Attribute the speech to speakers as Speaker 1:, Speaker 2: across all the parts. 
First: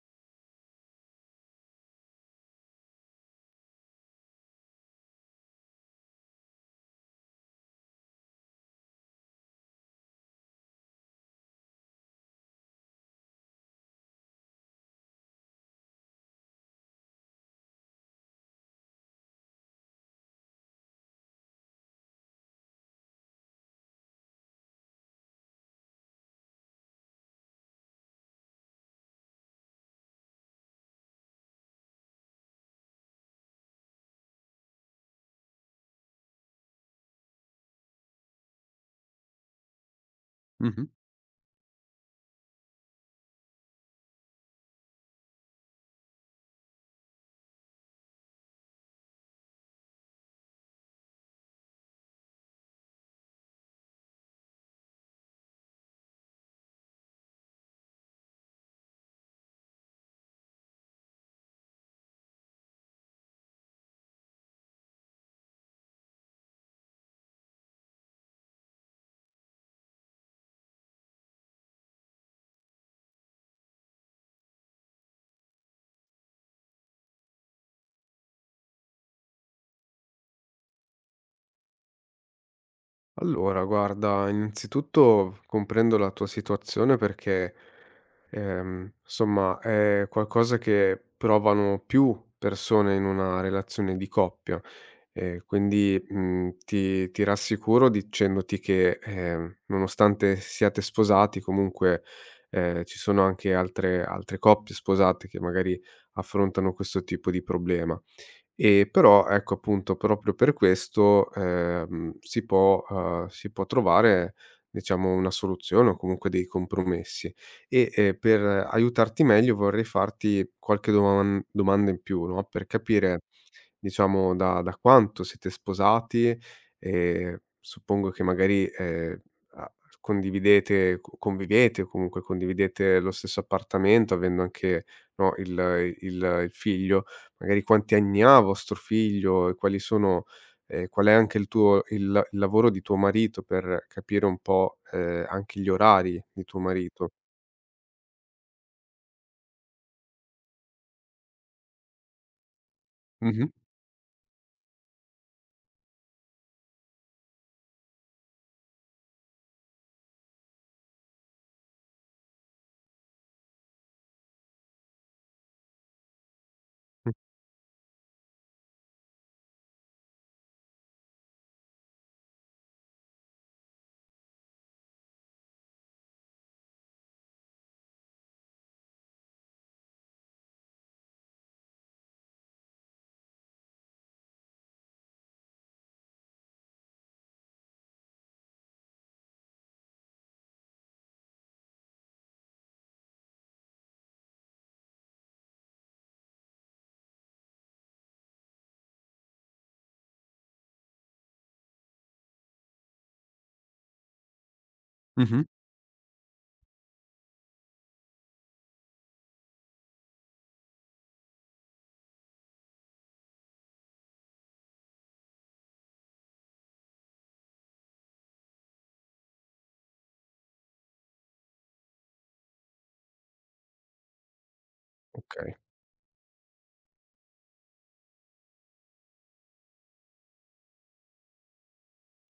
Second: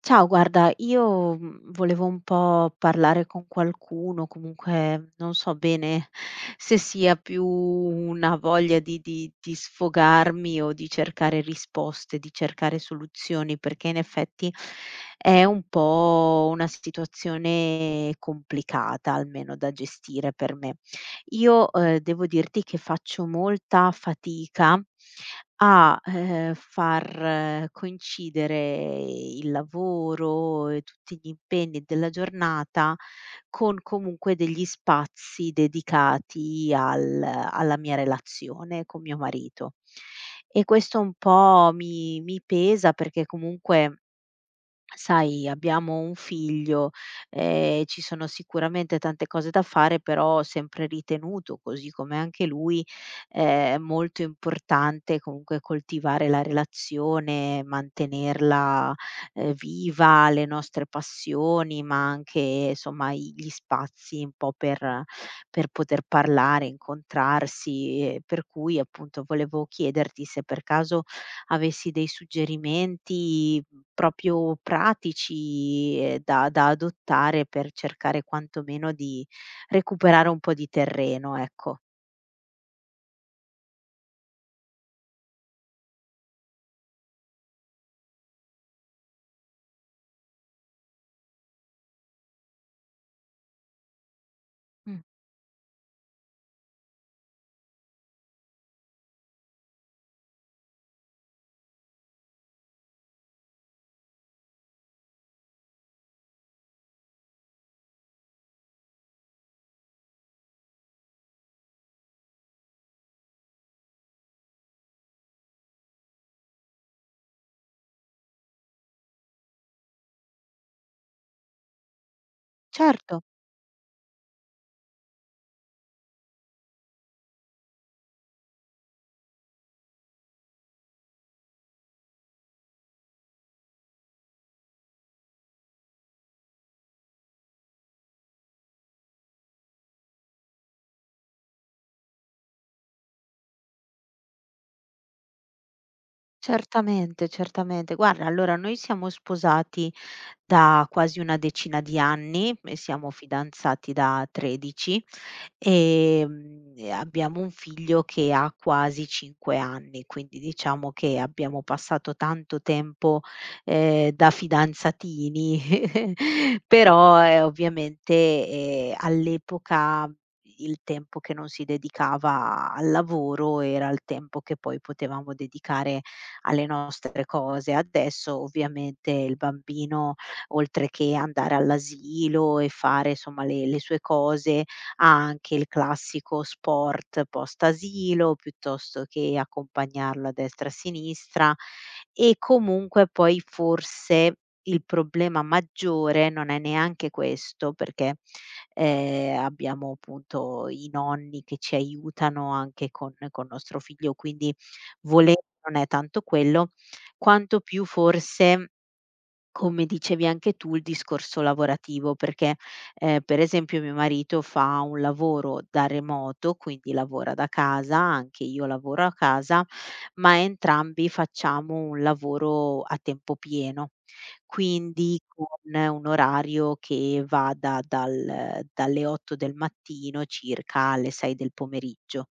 Speaker 1: Ciao, guarda, io volevo un po' parlare con qualcuno, comunque non so bene se sia più una voglia di, di sfogarmi o di cercare risposte, di cercare soluzioni, perché in effetti è un po' una situazione complicata, almeno da gestire per me. Io devo dirti che faccio molta fatica a, far coincidere il lavoro e tutti gli impegni della giornata con comunque degli spazi dedicati al alla mia relazione con mio marito. E
Speaker 2: Mh-mh.
Speaker 1: questo un po' mi pesa perché comunque sai, abbiamo un figlio, ci sono sicuramente tante cose da fare, però ho sempre ritenuto, così come anche lui, molto importante comunque coltivare la relazione, mantenerla, viva, le nostre passioni, ma anche somma i gli spazi un po' per poter parlare, incontrarsi, per cui appunto volevo chiederti se per caso avessi dei suggerimenti proprio pratici da, da adottare per cercare quantomeno di recuperare un po' di terreno, ecco.
Speaker 2: Allora guarda, innanzitutto comprendo la tua situazione perché, somma è qualcosa che provano più persone in una relazione di coppia.
Speaker 1: Mm.
Speaker 2: Quindi, ti rassicuro dicendoti che, nonostante siate sposati comunque, ci sono anche altre coppie sposate che magari affrontano questo tipo di problema. E però ecco, appunto, proprio per questo, si può trovare, diciamo, una soluzione o comunque dei compromessi. E, per aiutarti meglio vorrei farti qualche domanda in più, no, per
Speaker 1: Certo.
Speaker 2: capire, diciamo, da quanto siete sposati e suppongo che magari, a condividete co convivete o comunque condividete lo stesso appartamento avendo anche, no, il figlio. Magari quanti anni ha vostro figlio e quali sono qual è anche il lavoro di tuo marito per capire un po', anche gli orari di tuo marito.
Speaker 1: Certamente, certamente. Guarda, allora noi siamo sposati da quasi una decina di anni e siamo
Speaker 2: Mh-mh.
Speaker 1: fidanzati da 13, e abbiamo un figlio che ha quasi 5 anni, quindi diciamo che abbiamo passato tanto tempo, da fidanzatini,
Speaker 2: Mh.
Speaker 1: però, ovviamente, all'epoca il tempo che non si dedicava al lavoro era il tempo che poi potevamo dedicare alle nostre cose. Adesso ovviamente il bambino, oltre che andare all'asilo e fare insomma le sue cose, ha anche il classico sport post asilo, piuttosto che accompagnarlo a destra e a sinistra, e comunque poi forse il problema maggiore non è neanche questo, perché, abbiamo appunto i nonni che ci aiutano anche con nostro figlio, quindi Voler
Speaker 2: Mh-mh.
Speaker 1: non è tanto quello, quanto più forse, come dicevi anche tu, il discorso lavorativo, perché, per esempio mio marito fa un lavoro da remoto, quindi lavora da casa, anche io lavoro a casa, ma entrambi facciamo un lavoro a tempo pieno, quindi con
Speaker 2: Okay.
Speaker 1: un orario che va da dal dalle 8 del mattino circa alle 6 del pomeriggio.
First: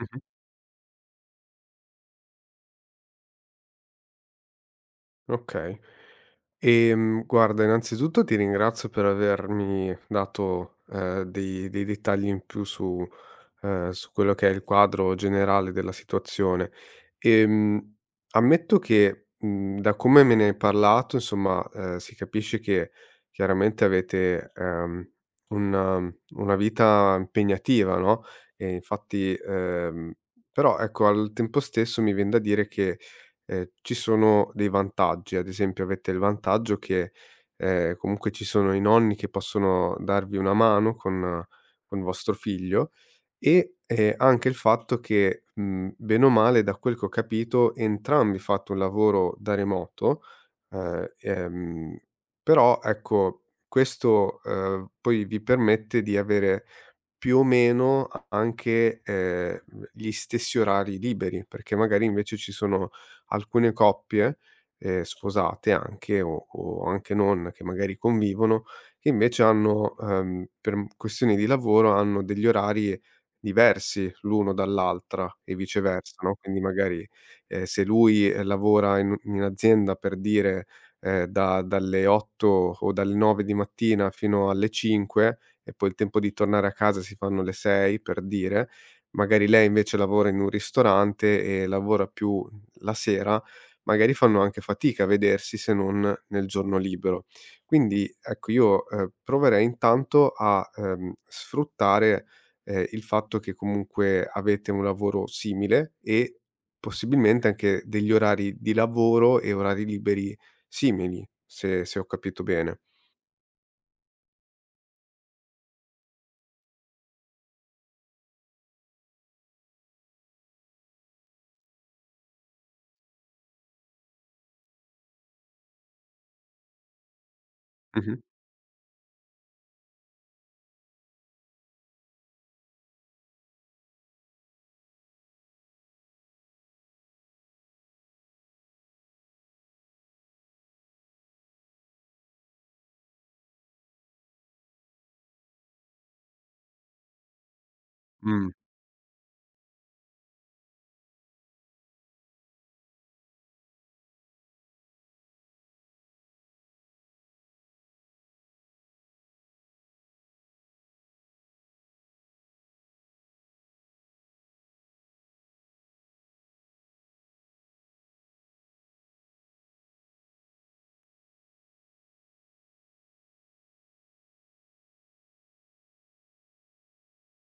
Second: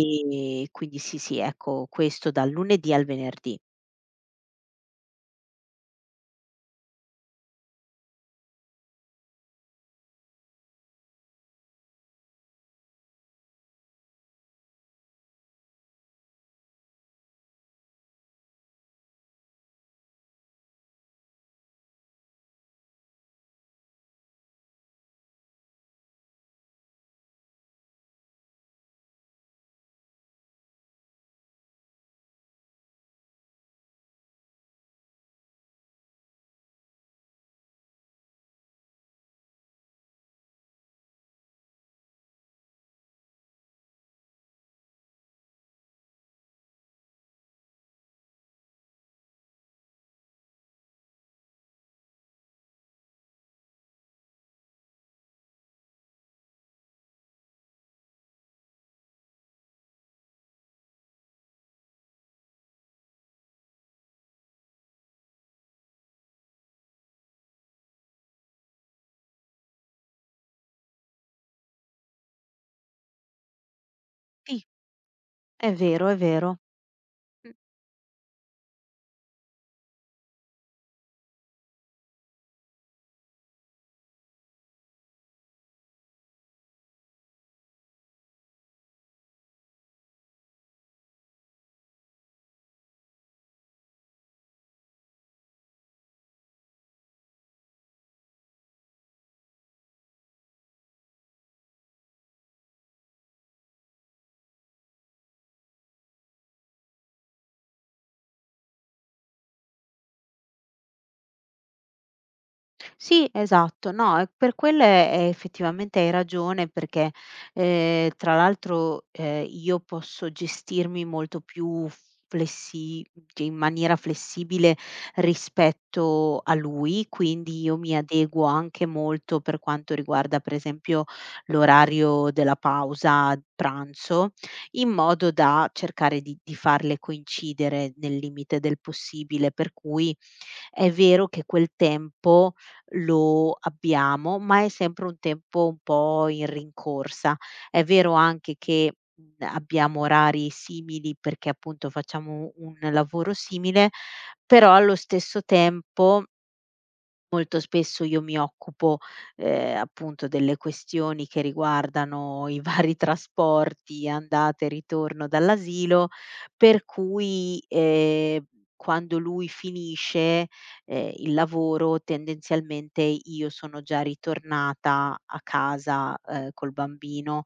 Speaker 2: Mh-mh.
Speaker 1: Quindi sì, sì, ecco, questo dal lunedì al venerdì.
Speaker 2: Okay. Guarda, innanzitutto ti ringrazio per avermi dato, dei dettagli in più su su quello che è il quadro generale della situazione. Ehm, ammetto che, da come me ne hai parlato, insomma, si capisce che chiaramente avete, una vita impegnativa, no, e infatti però ecco, al tempo stesso mi vien da dire che ci sono dei vantaggi. Ad esempio, avete il vantaggio che, comunque ci sono i nonni che possono darvi una mano con vostro figlio e, anche il fatto che, bene o male, da quel che ho capito, entrambi fate un lavoro da remoto, ehm, ehm, però ecco questo, poi vi permette di avere più o meno a anche, gli stessi orari liberi, perché magari invece ci sono alcune coppie, sposate anche o anche non, che magari convivono, che invece hanno, per m questioni di lavoro, hanno degli orari diversi l'uno
Speaker 1: Sì,
Speaker 2: dall'altra e
Speaker 1: è vero,
Speaker 2: viceversa,
Speaker 1: è
Speaker 2: no,
Speaker 1: vero.
Speaker 2: quindi magari,
Speaker 1: Mh.
Speaker 2: se lui, lavora in u in azienda per dire, da dalle 8 o dalle 9 di mattina fino alle 5, e poi il tempo di tornare a casa si fanno le 6 per dire, magari lei invece lavora in un ristorante e lavora più la sera, magari fanno anche fatica a vedersi se non nel giorno libero. Quindi ecco io, proverei intanto a, sfruttare, il fatto che comunque avete un lavoro simile e possibilmente anche degli orari di lavoro e orari liberi simili, se ho capito bene.
Speaker 1: Sì, esatto. No, e per quelle, effettivamente hai ragione perché, tra l'altro, io posso gestirmi molto più flessi cioè in maniera flessibile rispetto a lui, quindi io mi
Speaker 2: Mh-mh.
Speaker 1: adeguo anche molto per quanto riguarda, per esempio, l'orario della pausa pranzo, in modo da cercare di farle coincidere nel limite del possibile. Per cui è vero che quel tempo lo abbiamo, ma è sempre un tempo un po' in rincorsa. È vero
Speaker 2: Mh.
Speaker 1: anche che, abbiamo orari simili perché appunto facciamo un lavoro simile, però allo stesso tempo molto spesso io mi occupo, appunto delle questioni che riguardano i vari trasporti, andata e ritorno dall'asilo, per cui, quando lui finisce, il lavoro tendenzialmente io sono già ritornata a casa, col bambino,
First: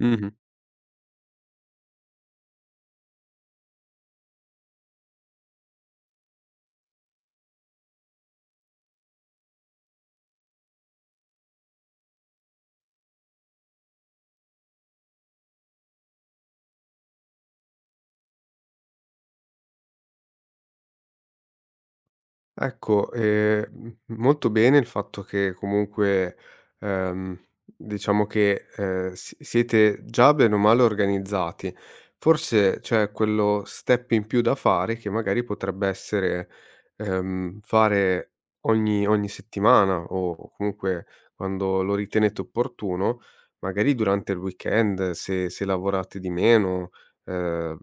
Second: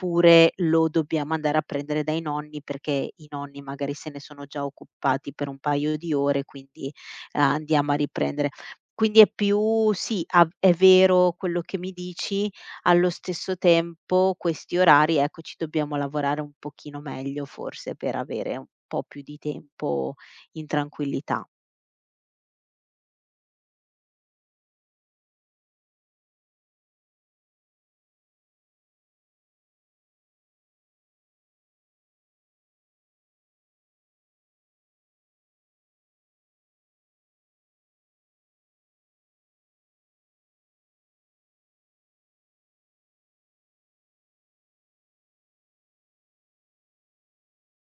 Speaker 2: Mh-mh.
Speaker 1: lo dobbiamo andare a prendere dai nonni perché i nonni magari se ne sono già occupati per un paio di ore, quindi, andiamo a riprendere. Quindi è più sì, av è vero quello che mi dici, allo stesso tempo questi orari, ecco, ci dobbiamo lavorare un pochino meglio forse per avere un po' più di tempo in tranquillità.
Speaker 2: Ecco, m molto bene il fatto che comunque, ehm, diciamo che, siete già bene o male organizzati. Forse c'è quello step in più da fare che magari potrebbe essere, fare ogni settimana o comunque quando lo ritenete opportuno, magari durante il weekend se lavorate di meno, ehm,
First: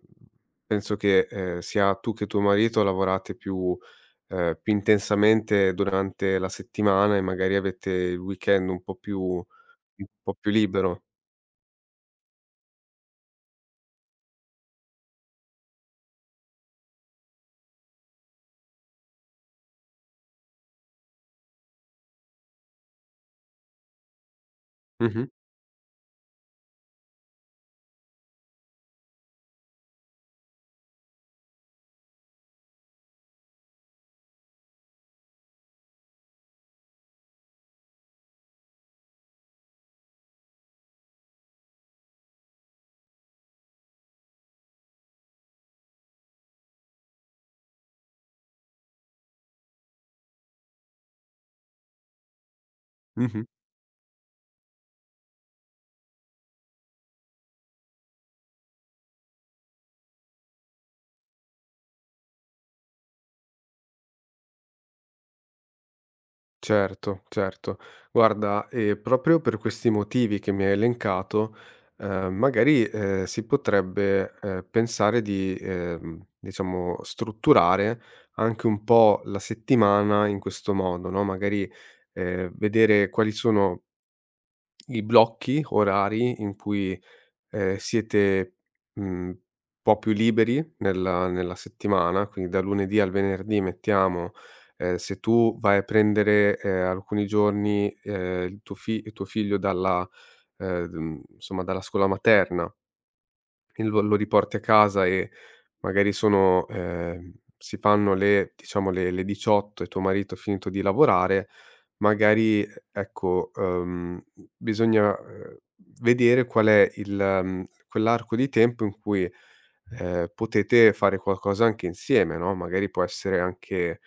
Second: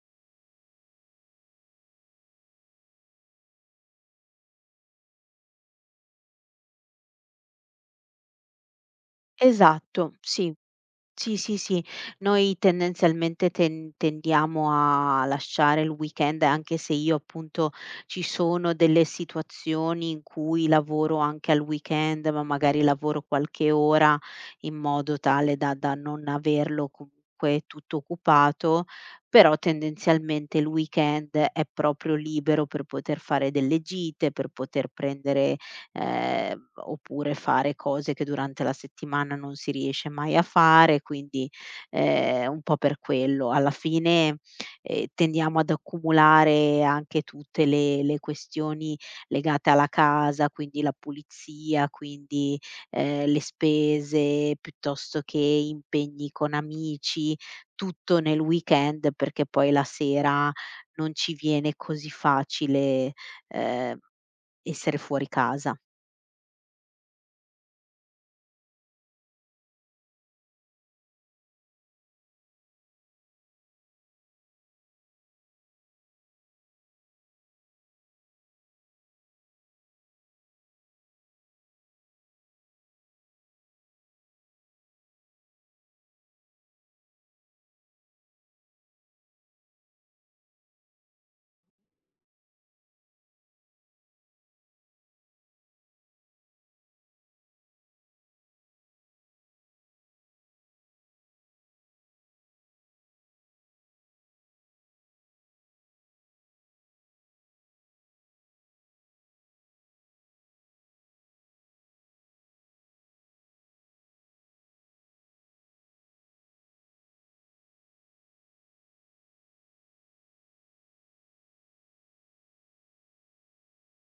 Speaker 2: penso che, sia tu che tuo marito lavorate più più intensamente durante la settimana e magari avete il weekend un
Speaker 1: Esatto,
Speaker 2: po' più
Speaker 1: sì.
Speaker 2: libero.
Speaker 1: Sì, sì, sì. Noi tendenzialmente tendiamo a lasciare il weekend, anche se io appunto ci sono delle situazioni in cui lavoro anche al weekend, ma magari lavoro qualche ora in modo
Speaker 2: Mh-mh,
Speaker 1: tale da non averlo comunque tutto occupato, però tendenzialmente il weekend è proprio libero per poter fare delle gite, per poter prendere oppure fare cose che durante la settimana non si riesce mai a fare, quindi, un po' per quello. Alla fine, tendiamo ad accumulare anche tutte le questioni legate alla casa, quindi la pulizia, quindi, le
Speaker 2: mh-mh.
Speaker 1: spese, piuttosto che impegni con amici, tutto nel weekend, perché poi la sera non ci viene così facile, ehm, essere fuori casa.
Speaker 2: Certo, certo. Guarda, proprio per questi motivi che mi hai elencato, magari, si potrebbe, pensare di, diciamo strutturare anche un po' la settimana in questo modo, no, magari, vedere quali sono i blocchi orari in cui siete, mhmm, po' più liberi nella settimana, quindi da lunedì al venerdì mettiamo, se tu vai a prendere, alcuni giorni, il tuo figlio dalla insomma dalla scuola materna e lo riporti a casa e magari sono si fanno le diciamo le 18 e tuo marito ha finito di lavorare, magari ecco, bisogna, vedere qual è il quell'arco di tempo in cui, potete fare qualcosa anche insieme, no, magari può essere anche,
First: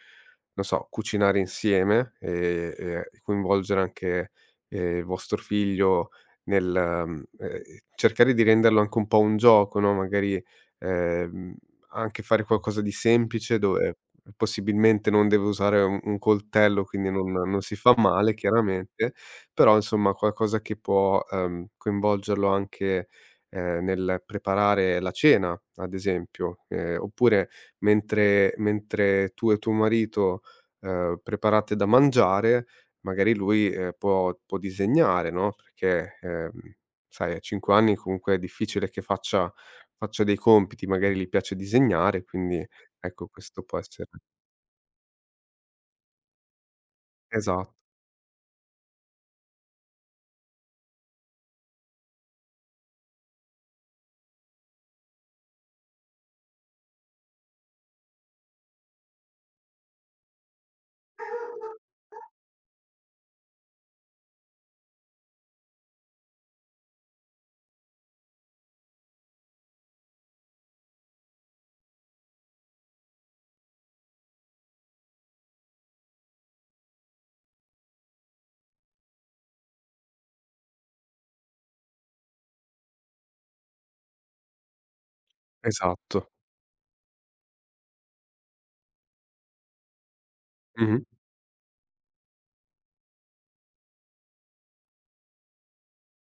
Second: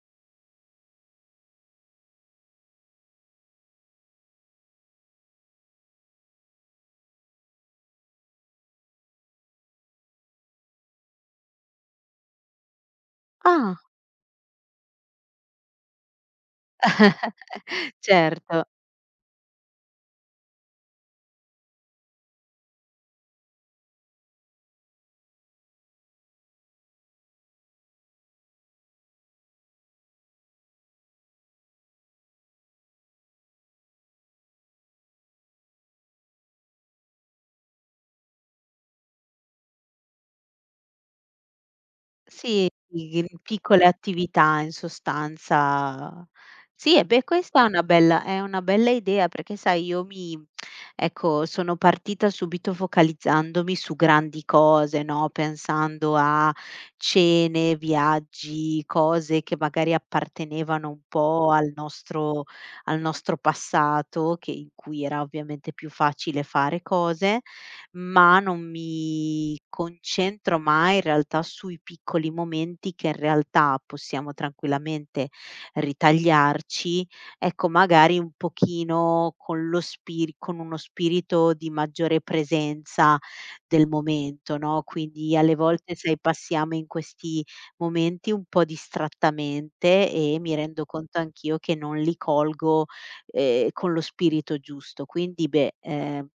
Speaker 2: non so, cucinare insieme, e coinvolgere anche, il vostro figlio nel cercare di renderlo anche un po' un gioco, no, magari, ehm anche fare qualcosa di semplice
Speaker 1: Ah.
Speaker 2: dove possibilmente non devo usare un coltello, quindi non si fa male
Speaker 1: Certo.
Speaker 2: chiaramente, però insomma qualcosa che può, coinvolgerlo anche, nel preparare la cena, ad esempio, oppure mentre tu e tuo marito, preparate da mangiare, magari lui, può può disegnare, no, perché, sai a 5 anni comunque è difficile che faccia faccio dei compiti, magari gli piace disegnare, quindi
Speaker 1: Sì, i
Speaker 2: ecco questo può
Speaker 1: piccole
Speaker 2: essere
Speaker 1: attività in sostanza. Sì, e beh, questa
Speaker 2: esa
Speaker 1: è una bella idea perché sai, io mi ecco, sono partita subito focalizzandomi su grandi cose, no, pensando a cene, viaggi, cose che magari appartenevano un po' al nostro passato, che in cui era ovviamente più facile fare cose, ma non mi concentro mai in realtà sui piccoli momenti che in realtà possiamo tranquillamente ritagliarci, ecco magari un pochino con lo spiri con uno spirito di maggiore presenza del momento, no, quindi alle volte sai
Speaker 2: esatto.
Speaker 1: passiamo in questi momenti un po' distrattamente e mi rendo
Speaker 2: Mh-mh.
Speaker 1: conto anch'io che non li colgo con lo spirito giusto. Quindi beh,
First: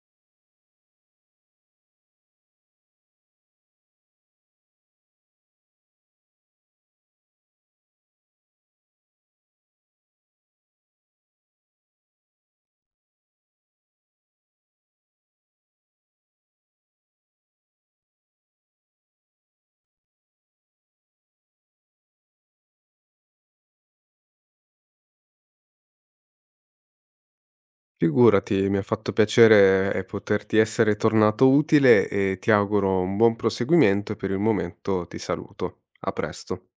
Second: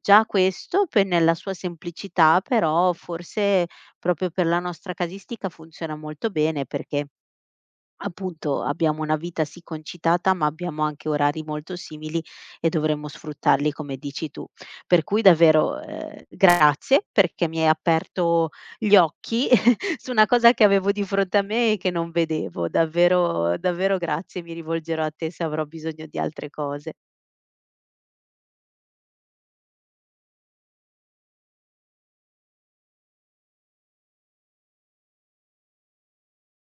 Speaker 1: già questo pe nella sua semplicità però forse proprio per la nostra casistica funziona molto bene perché appunto, abbiamo una vita sì concitata, ma abbiamo anche orari molto simili e dovremmo sfruttarli come dici tu. Per cui davvero, grazie perché mi hai aperto gli occhi su una cosa che avevo di fronte a me e che non vedevo. Davvero davvero grazie, mi rivolgerò a te se avrò bisogno di altre cose.
Speaker 2: Figurati, mi ha fatto piacere, poterti essere tornato utile e ti auguro un buon proseguimento e per il momento ti saluto. A presto.